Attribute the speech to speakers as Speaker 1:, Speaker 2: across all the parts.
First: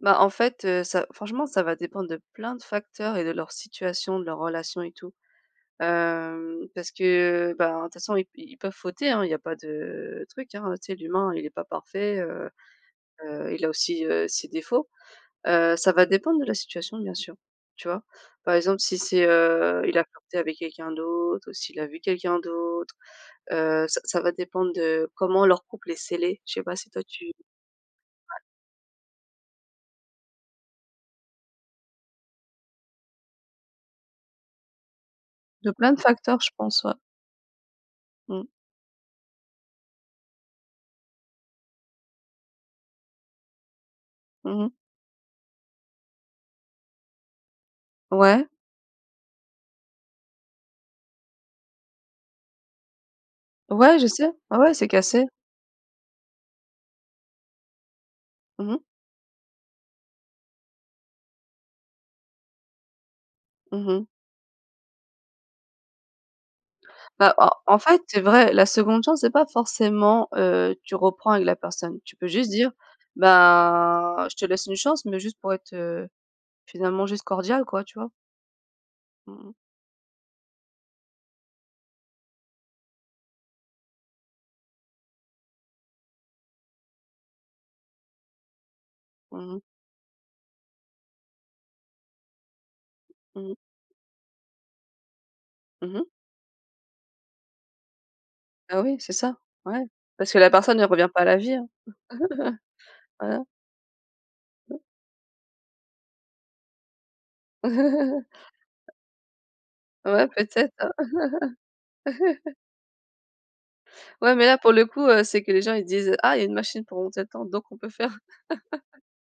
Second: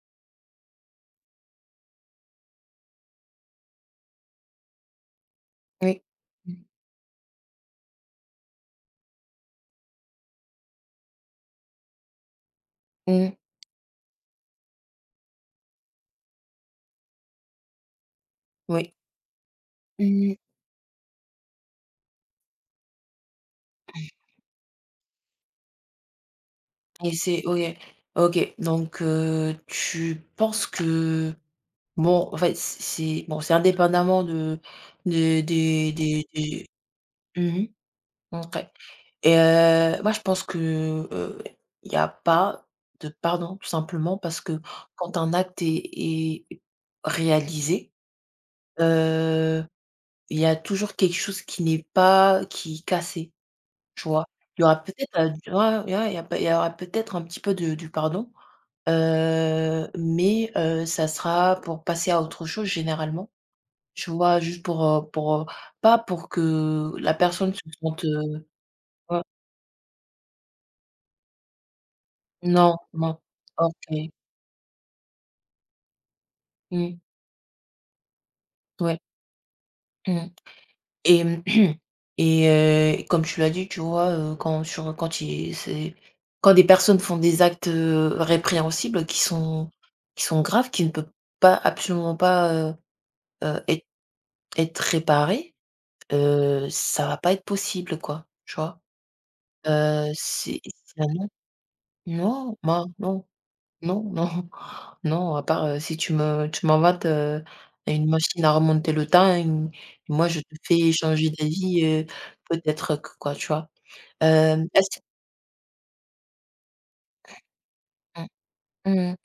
Speaker 1: Bah en fait, heu, ça franchement, ça va dépendre de plein de facteurs et de leur situation, de leur relation et tout.
Speaker 2: Oui. Mmh.
Speaker 1: Hem, parce que ben, de toute façon i ils peuvent fauter, hein, il y a pas de truc, hein, tu sais l'humain il est pas parfait, heu,
Speaker 2: Mmh.
Speaker 1: heu, il a aussi, heu, ses défauts. Heu, ça va dépendre de la situation, bien sûr, tu vois? Par exemple,
Speaker 2: Oui.
Speaker 1: si c'est, heu, il a
Speaker 2: Mmh.
Speaker 1: flirté avec quelqu'un d'autre ou s'il a vu quelqu'un d'autre, heu, ça ça va dépendre de, comment leur couple est scellé, je sais pas, si toi
Speaker 2: Et
Speaker 1: tu ouais.
Speaker 2: c'est ouais. OK. Donc heu, tu penses que bon en fait c'est c'est bon c'est indépendamment de des
Speaker 1: De
Speaker 2: des
Speaker 1: plein de
Speaker 2: des
Speaker 1: facteurs, je
Speaker 2: des
Speaker 1: pense, ouais.
Speaker 2: Mmh mh.
Speaker 1: Mmh.
Speaker 2: OK et heu, moi je pense que, heu, il y a pas de pardon, tout simplement parce que
Speaker 1: Mmh mh.
Speaker 2: quand un acte est est réalisé,
Speaker 1: Ouais.
Speaker 2: heu, il y a toujours quelque chose qui n'est pas qui est cassé,
Speaker 1: Ouais je
Speaker 2: tu vois?
Speaker 1: sais. Ah
Speaker 2: Il y
Speaker 1: ouais
Speaker 2: aura
Speaker 1: c'est
Speaker 2: peut-être,,
Speaker 1: cassé.
Speaker 2: [unintelligible] il y a il y a il y aura peut-être un petit peu de du pardon.
Speaker 1: Mmh mh.
Speaker 2: Heu, mais, heu, ça sera pour passer à autre chose généralement.
Speaker 1: Mmh mh.
Speaker 2: Tu vois? Juste pour, heu pour, heu, pas pour que, la
Speaker 1: Bah en
Speaker 2: personne se
Speaker 1: en fait
Speaker 2: sente,
Speaker 1: c'est
Speaker 2: heu,
Speaker 1: vrai, la 2de chance
Speaker 2: ouais.
Speaker 1: c'est pas forcément, heu, tu reprends avec la personne. Tu peux juste dire,
Speaker 2: Non, non. OK.
Speaker 1: ben: «Je te laisse une chance», mais juste pour être, heu,
Speaker 2: Mmh.
Speaker 1: finalement juste cordiale quoi, tu vois?
Speaker 2: Ouais.
Speaker 1: Mmh mh.
Speaker 2: Mmh et et heu, comme tu l'as dit tu vois, heu, quand sur, heu, quand il c'est quand des personnes font des actes, heu, répréhensibles qui
Speaker 1: Mmh mh.
Speaker 2: sont qui sont graves, qui ne peut pas absolument pas, heu,
Speaker 1: Mmh.
Speaker 2: heu êt être réparées,
Speaker 1: Mmh mh.
Speaker 2: heu, ça va pas être possible quoi, tu
Speaker 1: Ah
Speaker 2: vois?
Speaker 1: oui c'est ça, ouais,
Speaker 2: Heu,
Speaker 1: parce que la
Speaker 2: c'est
Speaker 1: personne, elle
Speaker 2: ben,
Speaker 1: revient pas à
Speaker 2: non.
Speaker 1: la vie hein.
Speaker 2: Non, bah non,
Speaker 1: Voilà.
Speaker 2: non, non, non à part, heu, si tu me tu m'inventes, heu, une machine à remonter le temps et moi
Speaker 1: Ouais
Speaker 2: je te
Speaker 1: peut-être.
Speaker 2: fais changer d'avis, heu, peut-être que quoi, tu vois?
Speaker 1: Ouais mais là
Speaker 2: Hem,
Speaker 1: pour le
Speaker 2: est-ce
Speaker 1: coup, heu, c'est que les gens, ils disent: «Ah, il y a une machine pour remonter le temps donc on peut faire».
Speaker 2: Mmh. Mmh mh.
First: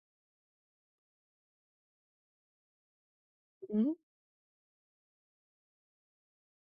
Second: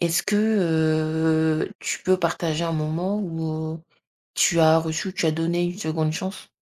Speaker 2: Est-ce que, heu, tu peux partager un moment où, heu,
Speaker 1: Mmh mh.
Speaker 2: tu as reçu tu as donné une 2de chance?